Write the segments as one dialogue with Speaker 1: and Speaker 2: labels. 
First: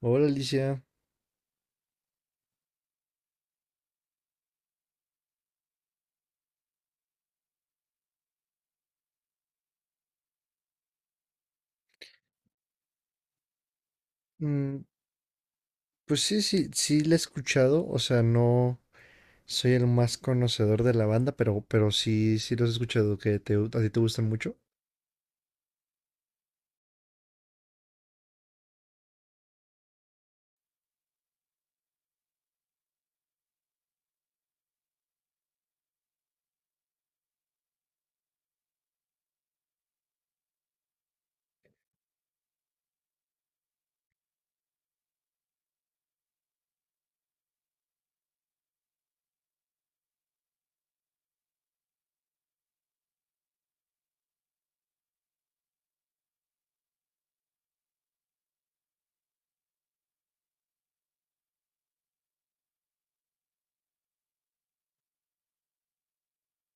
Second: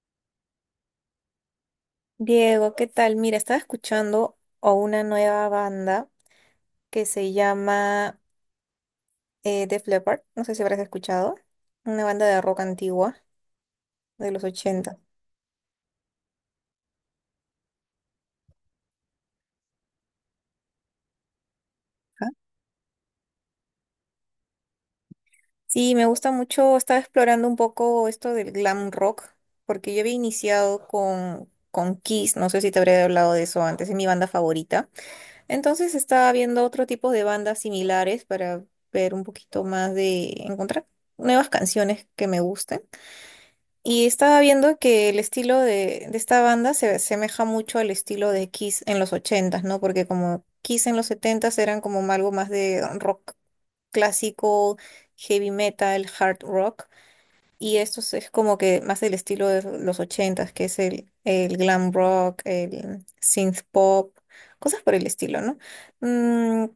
Speaker 1: Hola, Alicia.
Speaker 2: Diego, ¿qué tal? Mira, estaba escuchando a una nueva banda que se llama Def Leppard. No sé si habrás escuchado. Una banda de rock antigua de los
Speaker 1: Mm,
Speaker 2: 80.
Speaker 1: pues sí, sí, sí la he escuchado. O sea, no soy el más conocedor de la banda, pero,
Speaker 2: Ajá.
Speaker 1: sí, sí los he escuchado, que te, a ti te gustan mucho.
Speaker 2: Sí, me gusta mucho. Estaba explorando un poco esto del glam rock, porque yo había iniciado con Kiss. No sé si te habré hablado de eso antes. Es mi banda favorita. Entonces estaba viendo otro tipo de bandas similares para ver un poquito más de encontrar nuevas canciones que me gusten. Y estaba viendo que el estilo de esta banda se asemeja mucho al estilo de Kiss en los 80s, ¿no? Porque como Kiss en los 70s eran como algo más de rock clásico, heavy metal, hard rock, y esto es como que más del estilo de los 80s, que es el glam rock, el synth pop, cosas por el estilo, ¿no? Mm,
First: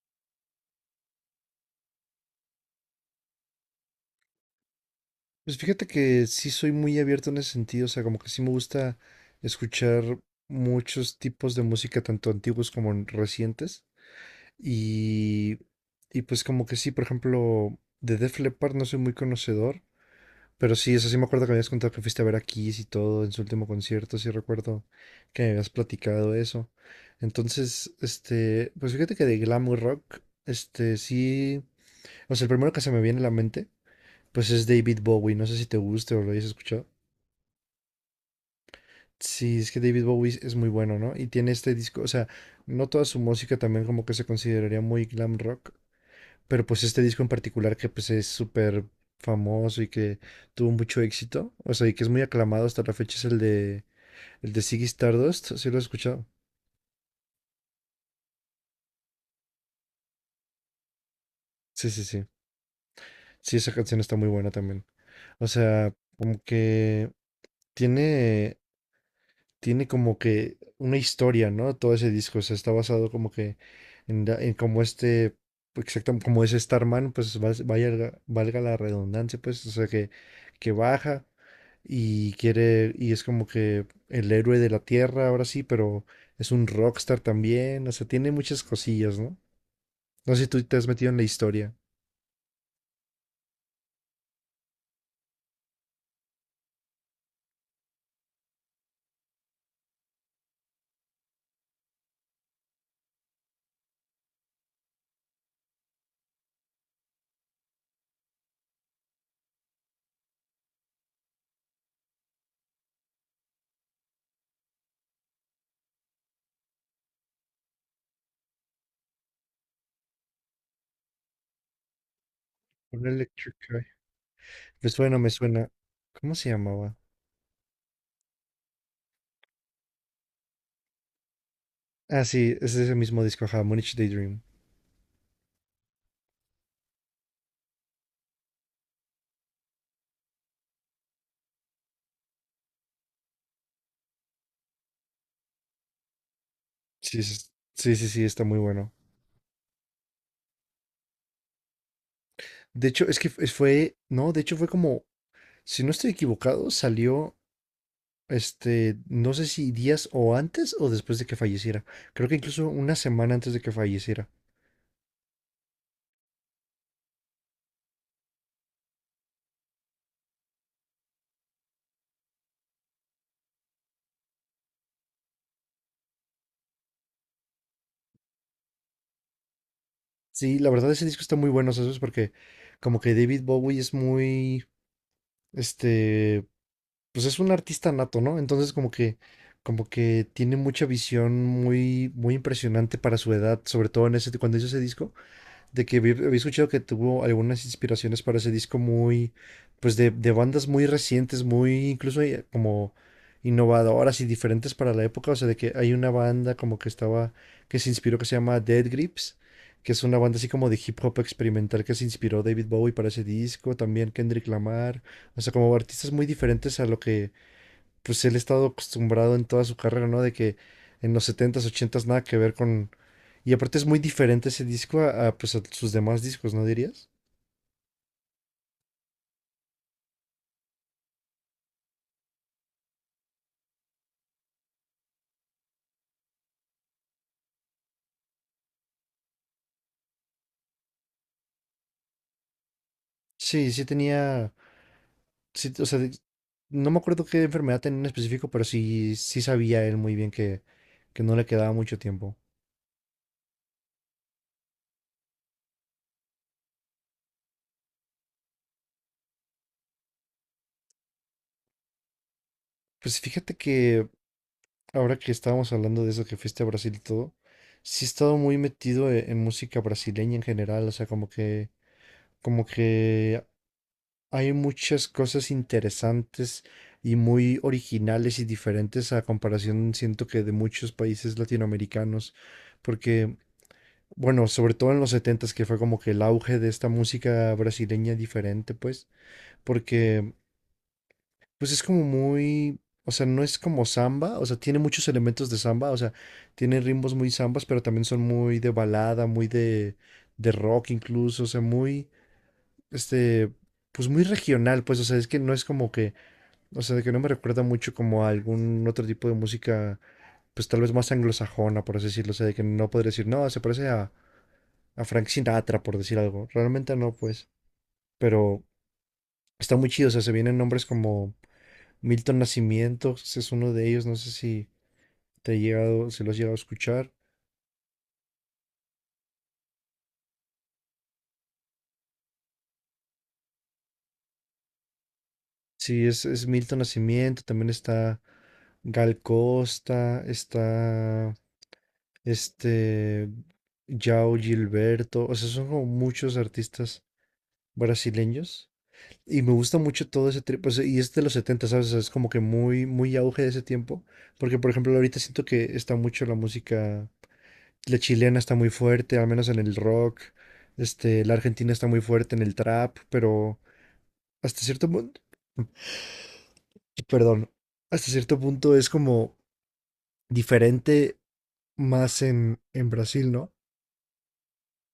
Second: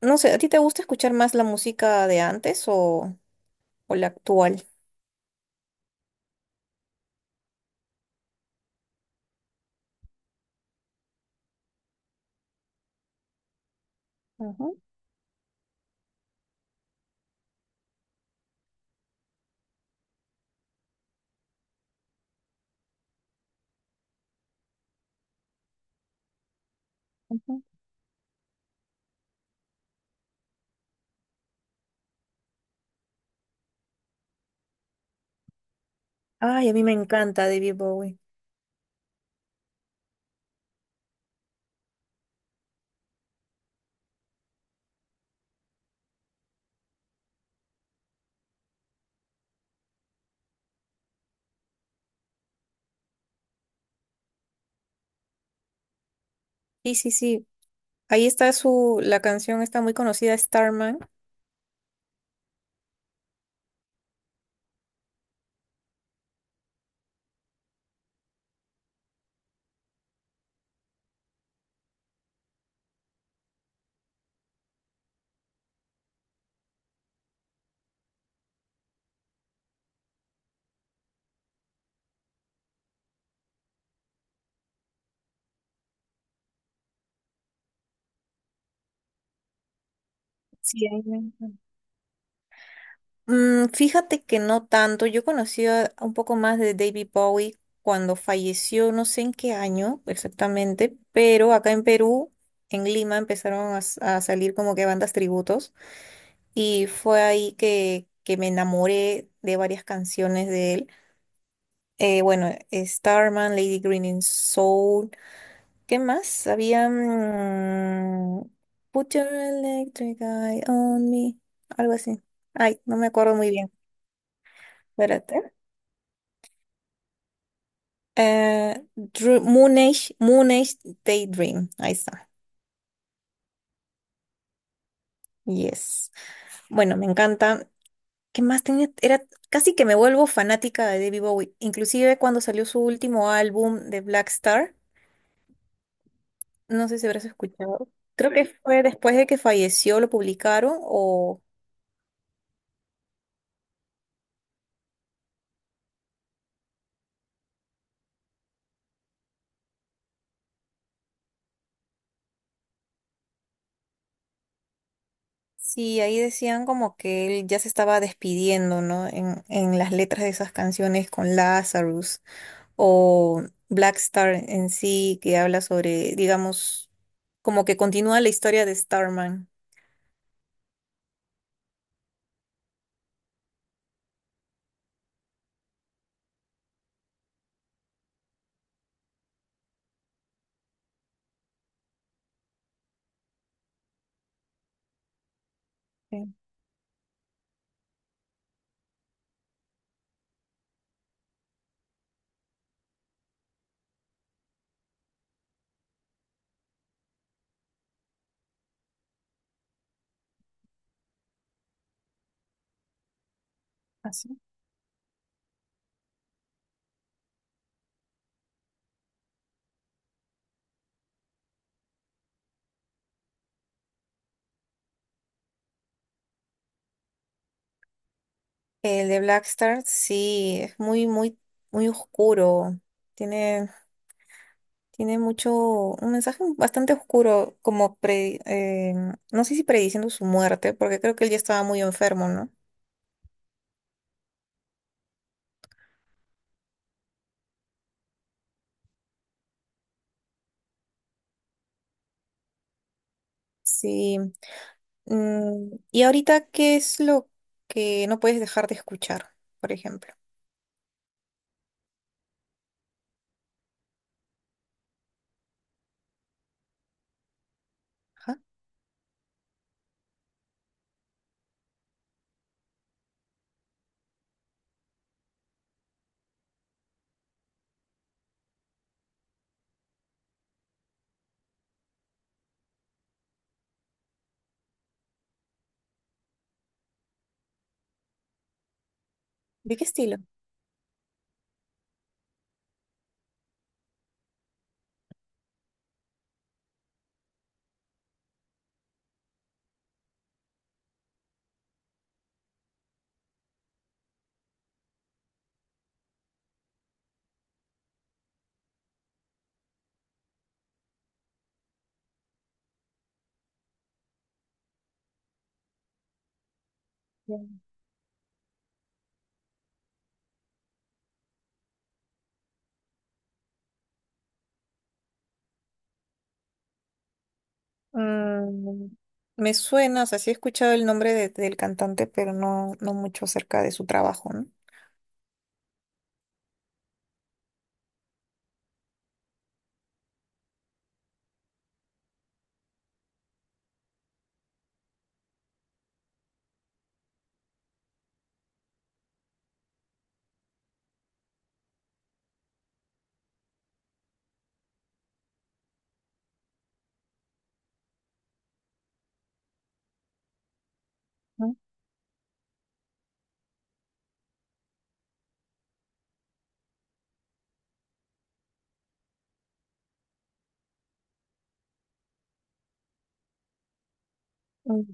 Speaker 2: no sé, ¿a ti te gusta escuchar más la música de antes o la actual?
Speaker 1: Pues fíjate que sí soy muy abierto en ese sentido. O sea, como que sí me gusta escuchar muchos tipos de música, tanto antiguos como recientes.
Speaker 2: Ujú,
Speaker 1: Y, y pues como que sí, por ejemplo, de Def Leppard no soy muy conocedor, pero sí, eso sí me acuerdo que me habías contado que fuiste a ver a Kiss y todo en su último concierto. Sí recuerdo que me habías platicado eso.
Speaker 2: ujú.
Speaker 1: Entonces, pues fíjate que de glam rock, sí, o sea, el primero que se me viene a la mente, pues es David Bowie. No sé si te guste o lo hayas
Speaker 2: Ay, a mí
Speaker 1: escuchado.
Speaker 2: me encanta David Bowie.
Speaker 1: Sí, es que David Bowie es muy bueno, ¿no? Y tiene este disco. O sea, no toda su música también como que se consideraría muy glam rock, pero pues este disco en particular, que pues es súper famoso y que tuvo mucho éxito, o sea, y que es muy aclamado hasta la fecha, es el de Ziggy Stardust. ¿Sí lo has escuchado?
Speaker 2: Sí, sí, sí. Ahí está la canción está muy conocida, Starman.
Speaker 1: Sí, sí, sí. Sí, esa canción está muy buena también. O sea, como que tiene como que una historia, ¿no? Todo ese disco, o sea, está basado como que en, en como exacto, como es Starman, pues vaya, valga la redundancia, pues, o sea, que, baja y quiere, y es como que el héroe de la tierra, ahora sí, pero es un rockstar también. O sea, tiene muchas cosillas, ¿no? No sé si tú te
Speaker 2: Sí,
Speaker 1: has
Speaker 2: ahí
Speaker 1: metido en
Speaker 2: me
Speaker 1: la
Speaker 2: encanta.
Speaker 1: historia.
Speaker 2: Fíjate que no tanto. Yo conocí a un poco más de David Bowie cuando falleció, no sé en qué año exactamente, pero acá en Perú, en Lima, empezaron a salir como que bandas tributos y fue ahí que me enamoré de varias canciones de él. Bueno, Starman, Lady Green in Soul. ¿Qué más? Había. Put your electric eye on me. Algo así. Ay, no
Speaker 1: Un
Speaker 2: me acuerdo muy
Speaker 1: Electric
Speaker 2: bien.
Speaker 1: Eye. Me suena, me
Speaker 2: Espérate.
Speaker 1: suena. ¿Cómo se llamaba?
Speaker 2: Moon Age Daydream. Ahí
Speaker 1: Ah,
Speaker 2: está.
Speaker 1: sí, es ese mismo disco, ajá, Munich Daydream.
Speaker 2: Yes. Bueno, me encanta. ¿Qué más tenía? Era casi que me vuelvo fanática de David Bowie. Inclusive cuando salió su último álbum de Black Star. No sé si
Speaker 1: Sí,
Speaker 2: habrás escuchado.
Speaker 1: sí, sí, sí,
Speaker 2: Creo
Speaker 1: está
Speaker 2: que
Speaker 1: muy
Speaker 2: fue
Speaker 1: bueno.
Speaker 2: después de que falleció, lo publicaron o.
Speaker 1: De hecho, es que fue como, si no estoy equivocado, salió, no sé si días o antes o después de que falleciera. Creo que incluso una semana antes de que falleciera.
Speaker 2: Sí, ahí decían como que él ya se estaba despidiendo, ¿no? En las letras de esas canciones con Lazarus o Black Star en sí, que habla sobre, digamos, como que continúa la historia de Starman.
Speaker 1: Sí, la verdad ese disco está muy bueno, ¿sabes? Porque como que David Bowie es muy, este, pues es un artista nato, ¿no? Entonces como que, tiene mucha visión muy, muy impresionante para su edad, sobre todo en ese, cuando hizo ese disco. De que
Speaker 2: Sí,
Speaker 1: había escuchado que tuvo algunas inspiraciones para ese disco muy, pues de, bandas muy recientes, muy incluso como innovadoras y diferentes para la época. O sea, de que hay una banda como que estaba, que se inspiró, que se llama Dead Grips, que es una banda así como de hip hop experimental, que se inspiró David Bowie para ese disco, también
Speaker 2: así.
Speaker 1: Kendrick Lamar. O sea, como artistas muy diferentes a lo que pues él ha estado acostumbrado en toda su carrera, ¿no? De que en los setentas ochentas nada que ver con y aparte es muy diferente ese disco a, pues, a sus demás discos, ¿no dirías?
Speaker 2: El de Black Star, sí, es muy, muy, muy oscuro. Tiene, tiene mucho, un mensaje bastante oscuro, como no sé si prediciendo su muerte, porque creo que él ya estaba muy enfermo, ¿no?
Speaker 1: Sí, sí tenía, sí, o sea, no me acuerdo qué enfermedad tenía en específico, pero sí, sí sabía él muy bien que, no le quedaba mucho tiempo.
Speaker 2: Sí. ¿Y ahorita qué es lo que no puedes dejar de escuchar, por ejemplo?
Speaker 1: Pues fíjate que ahora que estábamos hablando de eso, que fuiste a Brasil y todo, sí he
Speaker 2: Ajá.
Speaker 1: estado muy metido música brasileña en general. O sea, como que, como que hay muchas cosas interesantes y muy originales y diferentes a comparación, siento que de muchos países latinoamericanos. Porque, bueno, sobre todo en los setentas, que fue como que el auge de esta música brasileña diferente, pues,
Speaker 2: ¿De qué estilo?
Speaker 1: porque, pues es como muy, o sea, no es como samba. O sea, tiene muchos elementos de samba. O sea, tiene ritmos muy zambas, pero también son muy de balada, muy de, rock incluso, o sea, muy, este, pues muy regional, pues. O sea, es que no es como que o sea, de que no me recuerda mucho como a algún otro tipo de música, pues tal vez más anglosajona, por así decirlo. O sea, de que no podría decir, no, se parece a, Frank Sinatra, por decir algo. Realmente no,
Speaker 2: Ya.
Speaker 1: pues. Pero está muy chido. O sea, se vienen nombres como Milton Nacimiento, ese es uno de ellos. No sé si te he llegado, si lo has llegado a escuchar.
Speaker 2: Mm, Me suena, o sea, sí he escuchado el nombre del cantante, pero no, no mucho acerca de su trabajo, ¿no?
Speaker 1: Sí, es, Milton Nacimiento. También está Gal Costa, está este Yao Gilberto. O sea, son como muchos artistas brasileños. Y me gusta mucho todo ese trip, pues, y es de los 70, ¿sabes? O sea, es como que muy, muy auge de ese tiempo, porque por ejemplo ahorita siento que está mucho la música, la chilena está muy fuerte, al menos en el rock, la
Speaker 2: Ujú.
Speaker 1: argentina está muy fuerte en el trap, pero hasta cierto punto, perdón, hasta cierto punto es como diferente más en, Brasil, ¿no?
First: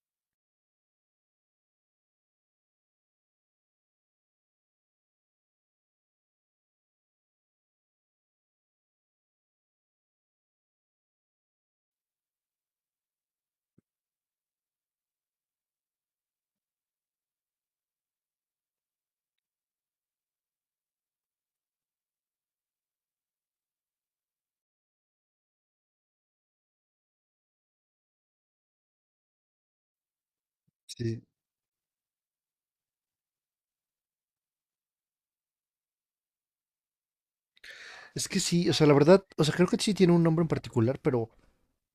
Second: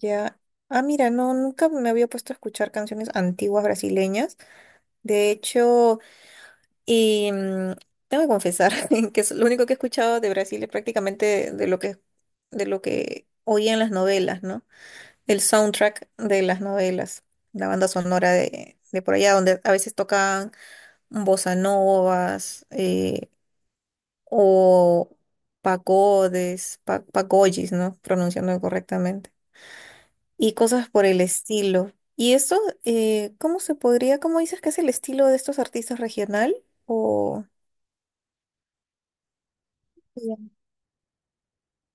Speaker 2: Ya. Ah, mira, no, nunca me había puesto a escuchar canciones antiguas brasileñas. De hecho, y, mm, tengo que confesar que es lo único que he escuchado de Brasil es prácticamente de lo que oía en las novelas, ¿no? Del soundtrack de las novelas, la banda sonora de por allá, donde a veces tocan bossa novas o pagodes, pagoyis, ¿no? Pronunciando correctamente. Y cosas por
Speaker 1: Sí.
Speaker 2: el estilo. ¿Y eso, cómo se podría, cómo dices que es el estilo de estos artistas regional? O.
Speaker 1: Es que sí, o sea, la verdad, o sea, creo que sí tiene un
Speaker 2: Ya.
Speaker 1: nombre en particular, pero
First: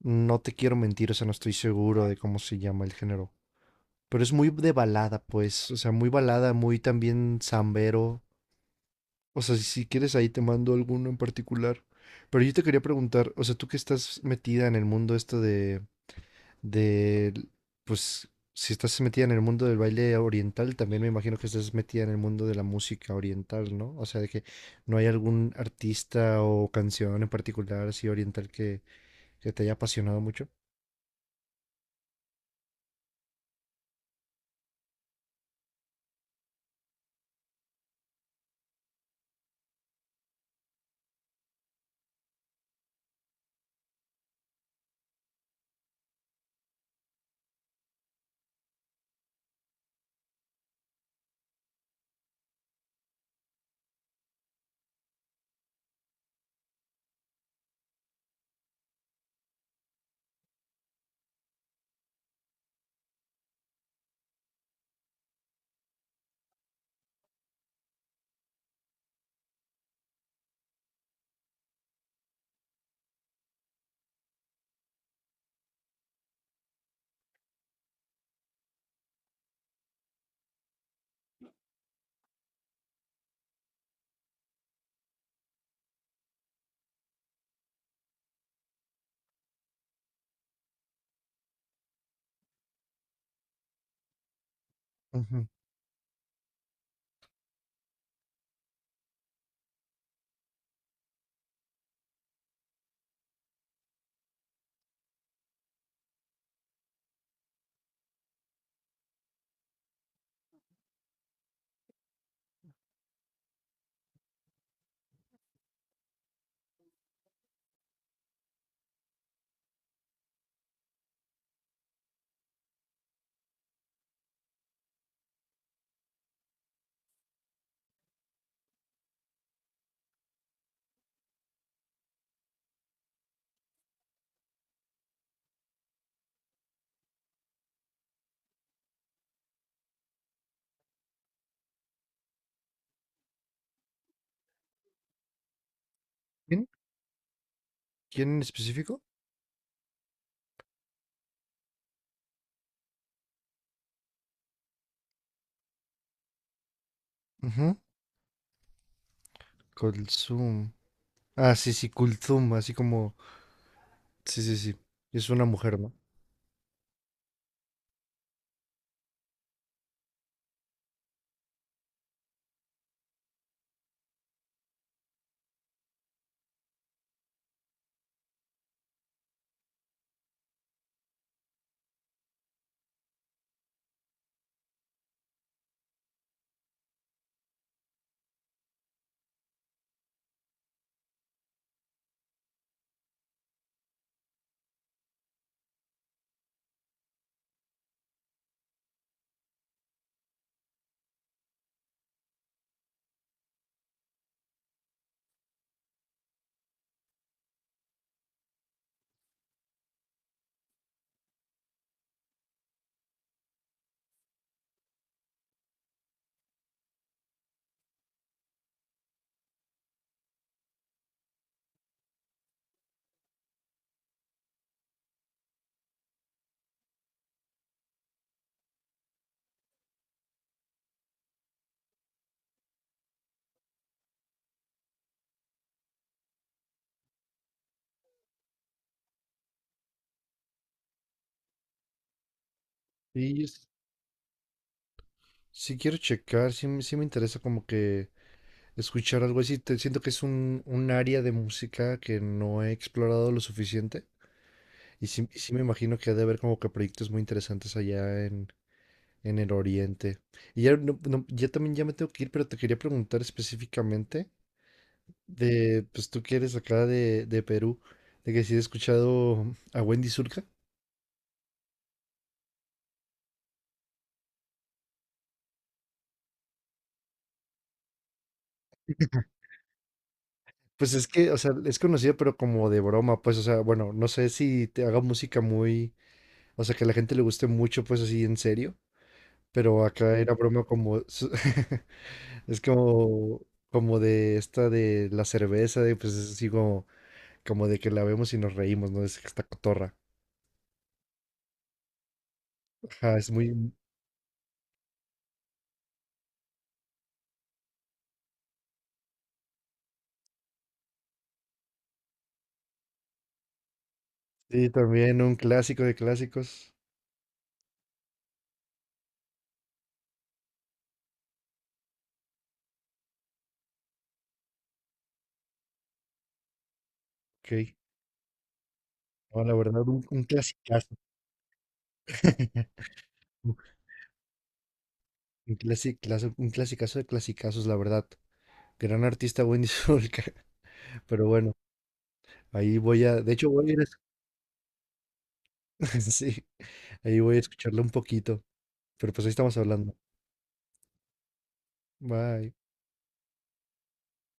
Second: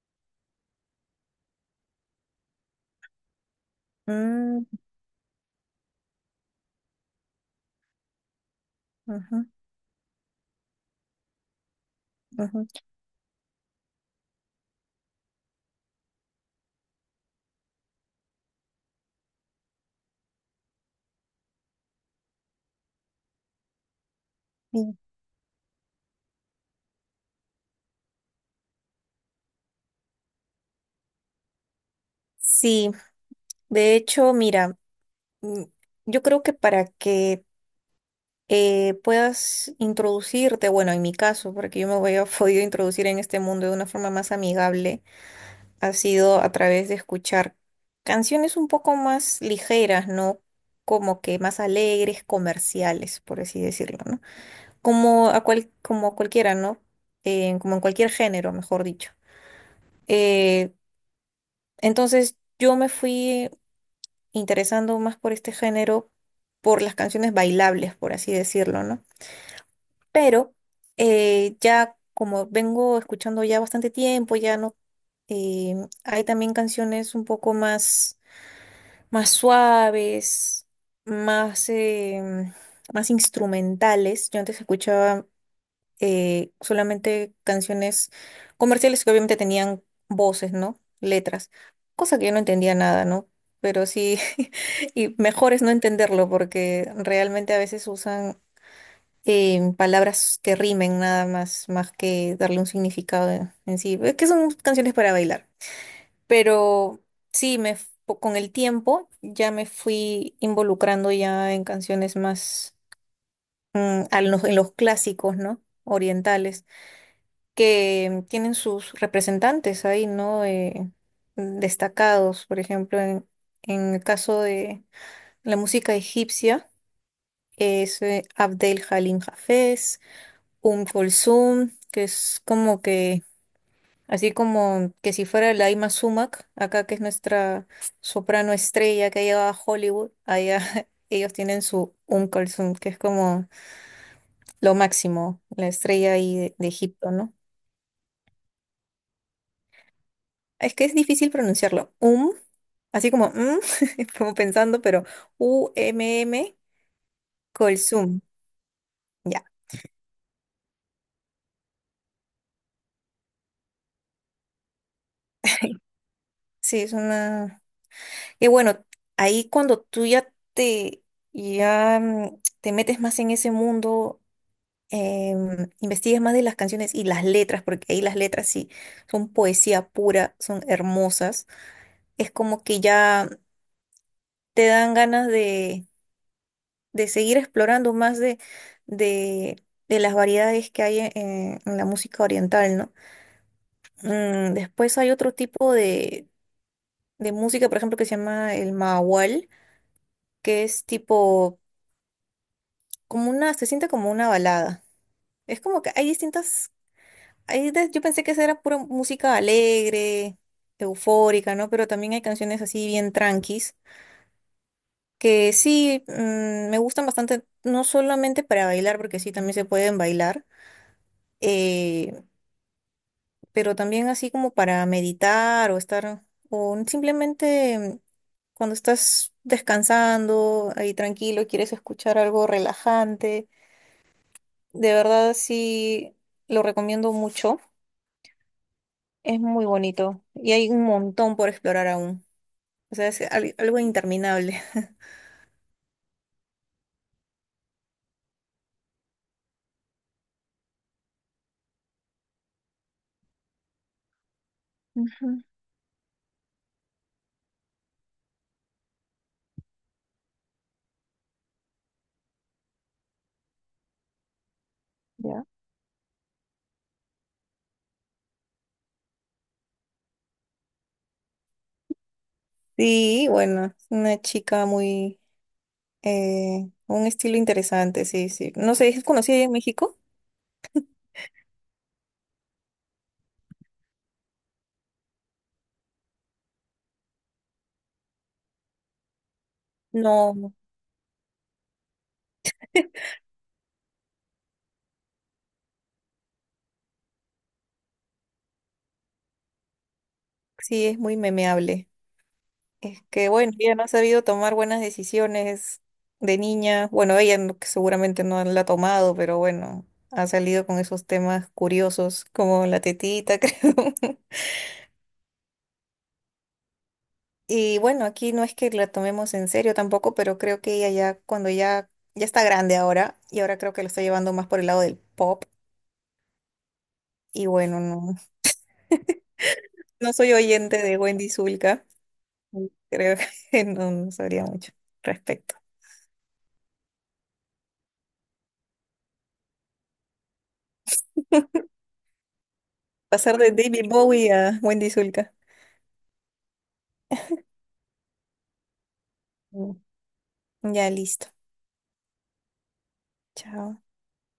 Speaker 1: no te quiero mentir. O sea, no estoy seguro de cómo se llama el género. Pero es muy
Speaker 2: Mm,
Speaker 1: de balada, pues, o sea, muy balada, muy también zambero. O
Speaker 2: ujú,
Speaker 1: sea, si quieres ahí te mando alguno en particular. Pero yo te
Speaker 2: ujú.
Speaker 1: quería preguntar, o sea, tú que estás metida en el mundo esto de, de, pues, si estás metida en el mundo del baile oriental, también me imagino que estás metida en el mundo de la música oriental, ¿no? O sea, de que
Speaker 2: Sí,
Speaker 1: no hay algún artista o canción en particular así oriental que, te haya apasionado mucho.
Speaker 2: sí, de hecho, mira, mm, yo creo que para que puedas introducirte, bueno, en mi caso, porque yo me voy a podido introducir en este mundo de una forma más amigable, ha sido a través de escuchar canciones un poco más ligeras, ¿no? Como que más alegres, comerciales, por así decirlo, ¿no? Como como cualquiera, ¿no? Como en cualquier género, mejor dicho. Eh, entonces yo me fui interesando más por este género, por las canciones bailables, por así decirlo, ¿no? Pero ya como vengo escuchando ya bastante tiempo, ya no, eh, hay también canciones un poco más suaves, más, em, más instrumentales. Yo antes escuchaba solamente canciones comerciales que obviamente tenían voces, ¿no? Letras, cosa que yo no entendía nada, ¿no? Pero sí, y
Speaker 1: Ujú.
Speaker 2: mejor es no entenderlo porque realmente a veces usan palabras que rimen nada más, más que darle un significado en sí. Es que son canciones para bailar. Pero sí, con el tiempo ya me fui involucrando ya en canciones más en los clásicos, ¿no? Orientales, que tienen sus representantes ahí, ¿no? Destacados, por ejemplo, en el caso de la música egipcia, es Abdel Halim Hafez. Un Kulsum, que es como que, así como que si fuera la Ima Sumac, acá que es nuestra soprano estrella que ha llegado a Hollywood, allá ellos tienen su un Kulsum, que es como lo máximo, la estrella ahí de
Speaker 1: ¿Quién?
Speaker 2: Egipto, ¿no?
Speaker 1: ¿Quién en específico?
Speaker 2: Es que es difícil pronunciarlo. Así como como pensando, pero Umm,
Speaker 1: Ujú.
Speaker 2: Kulsum. Ya,
Speaker 1: Kulthum. Ah, sí, sí, Kulthum, así como, sí, sí, sí. Es una mujer, ¿no?
Speaker 2: sí, es una. Y bueno, ahí cuando tú ya te, ya te metes más en ese mundo, investigas más de las canciones y las letras, porque ahí las letras sí son poesía pura, son hermosas, es como que ya te dan ganas de seguir explorando más de, de las variedades que hay en la música oriental, ¿no? Después hay otro tipo de música, por ejemplo, que se llama el mahual, que es tipo se siente como una balada. Es como que hay distintas, yo pensé que esa era pura música alegre, eufórica, ¿no? Pero también hay canciones así bien tranquis, que sí, me gustan bastante, no solamente para bailar, porque sí, también se pueden bailar, eh, pero también así como para meditar o estar, o simplemente cuando estás descansando, ahí tranquilo, y quieres escuchar algo relajante. De verdad, sí, lo recomiendo mucho. Es muy bonito y hay un montón por explorar aún. O sea, es
Speaker 1: Sí,
Speaker 2: algo interminable.
Speaker 1: sí quiero checar. Sí, me sí me interesa como que escuchar algo así. Te- siento que es un área de música que no he explorado lo suficiente, y sí,
Speaker 2: Ujú,
Speaker 1: me imagino que ha de haber como que proyectos muy interesantes allá en el oriente. Y ya, no- no, ya también ya me tengo que ir, pero te quería preguntar específicamente
Speaker 2: ya.
Speaker 1: de, pues tú que eres acá de, Perú, de que si he escuchado a Wendy Zulka.
Speaker 2: Sí, bueno, es una chica un estilo interesante, sí, sí. No sé, ¿es conocida allá en México?
Speaker 1: Pues es que, o sea, es conocida pero como de broma, pues, o sea, bueno, no sé si te haga música muy o sea, que a la gente le guste mucho, pues así en serio. Pero acá era
Speaker 2: No, no.
Speaker 1: broma como... su- es como, como de esta de la cerveza, de, pues es así como, como de que la vemos y nos reímos, ¿no? Es esta cotorra.
Speaker 2: Sí, es muy memeable. Es
Speaker 1: Ajá,
Speaker 2: que,
Speaker 1: es
Speaker 2: bueno,
Speaker 1: muy...
Speaker 2: ella no ha sabido tomar buenas decisiones de niña. Bueno, ella no- que seguramente no la ha tomado, pero bueno, ha salido con esos temas curiosos como la tetita, creo.
Speaker 1: Sí, también un clásico de clásicos.
Speaker 2: Y bueno, aquí no es que la tomemos en serio tampoco, pero creo que ella ya, cuando ya, ya está grande ahora, y ahora creo que lo está llevando más por el lado del pop. Y
Speaker 1: Ok.
Speaker 2: bueno, no,
Speaker 1: No, la verdad, un,
Speaker 2: no soy oyente
Speaker 1: clasicazo.
Speaker 2: de Wendy Zulka. Creo que no, no sabría mucho respecto.
Speaker 1: Un clasicazo de clasicazos, la verdad. Gran artista Wendy Sulca. Pero bueno, ahí voy a... De
Speaker 2: Pasar
Speaker 1: hecho,
Speaker 2: de
Speaker 1: voy a ir a...
Speaker 2: David
Speaker 1: es-
Speaker 2: Bowie a Wendy Zulka.
Speaker 1: Sí, ahí voy a escucharlo un poquito. Pero pues ahí estamos
Speaker 2: Mm.
Speaker 1: hablando.
Speaker 2: Ya listo.
Speaker 1: Bye.
Speaker 2: Chao.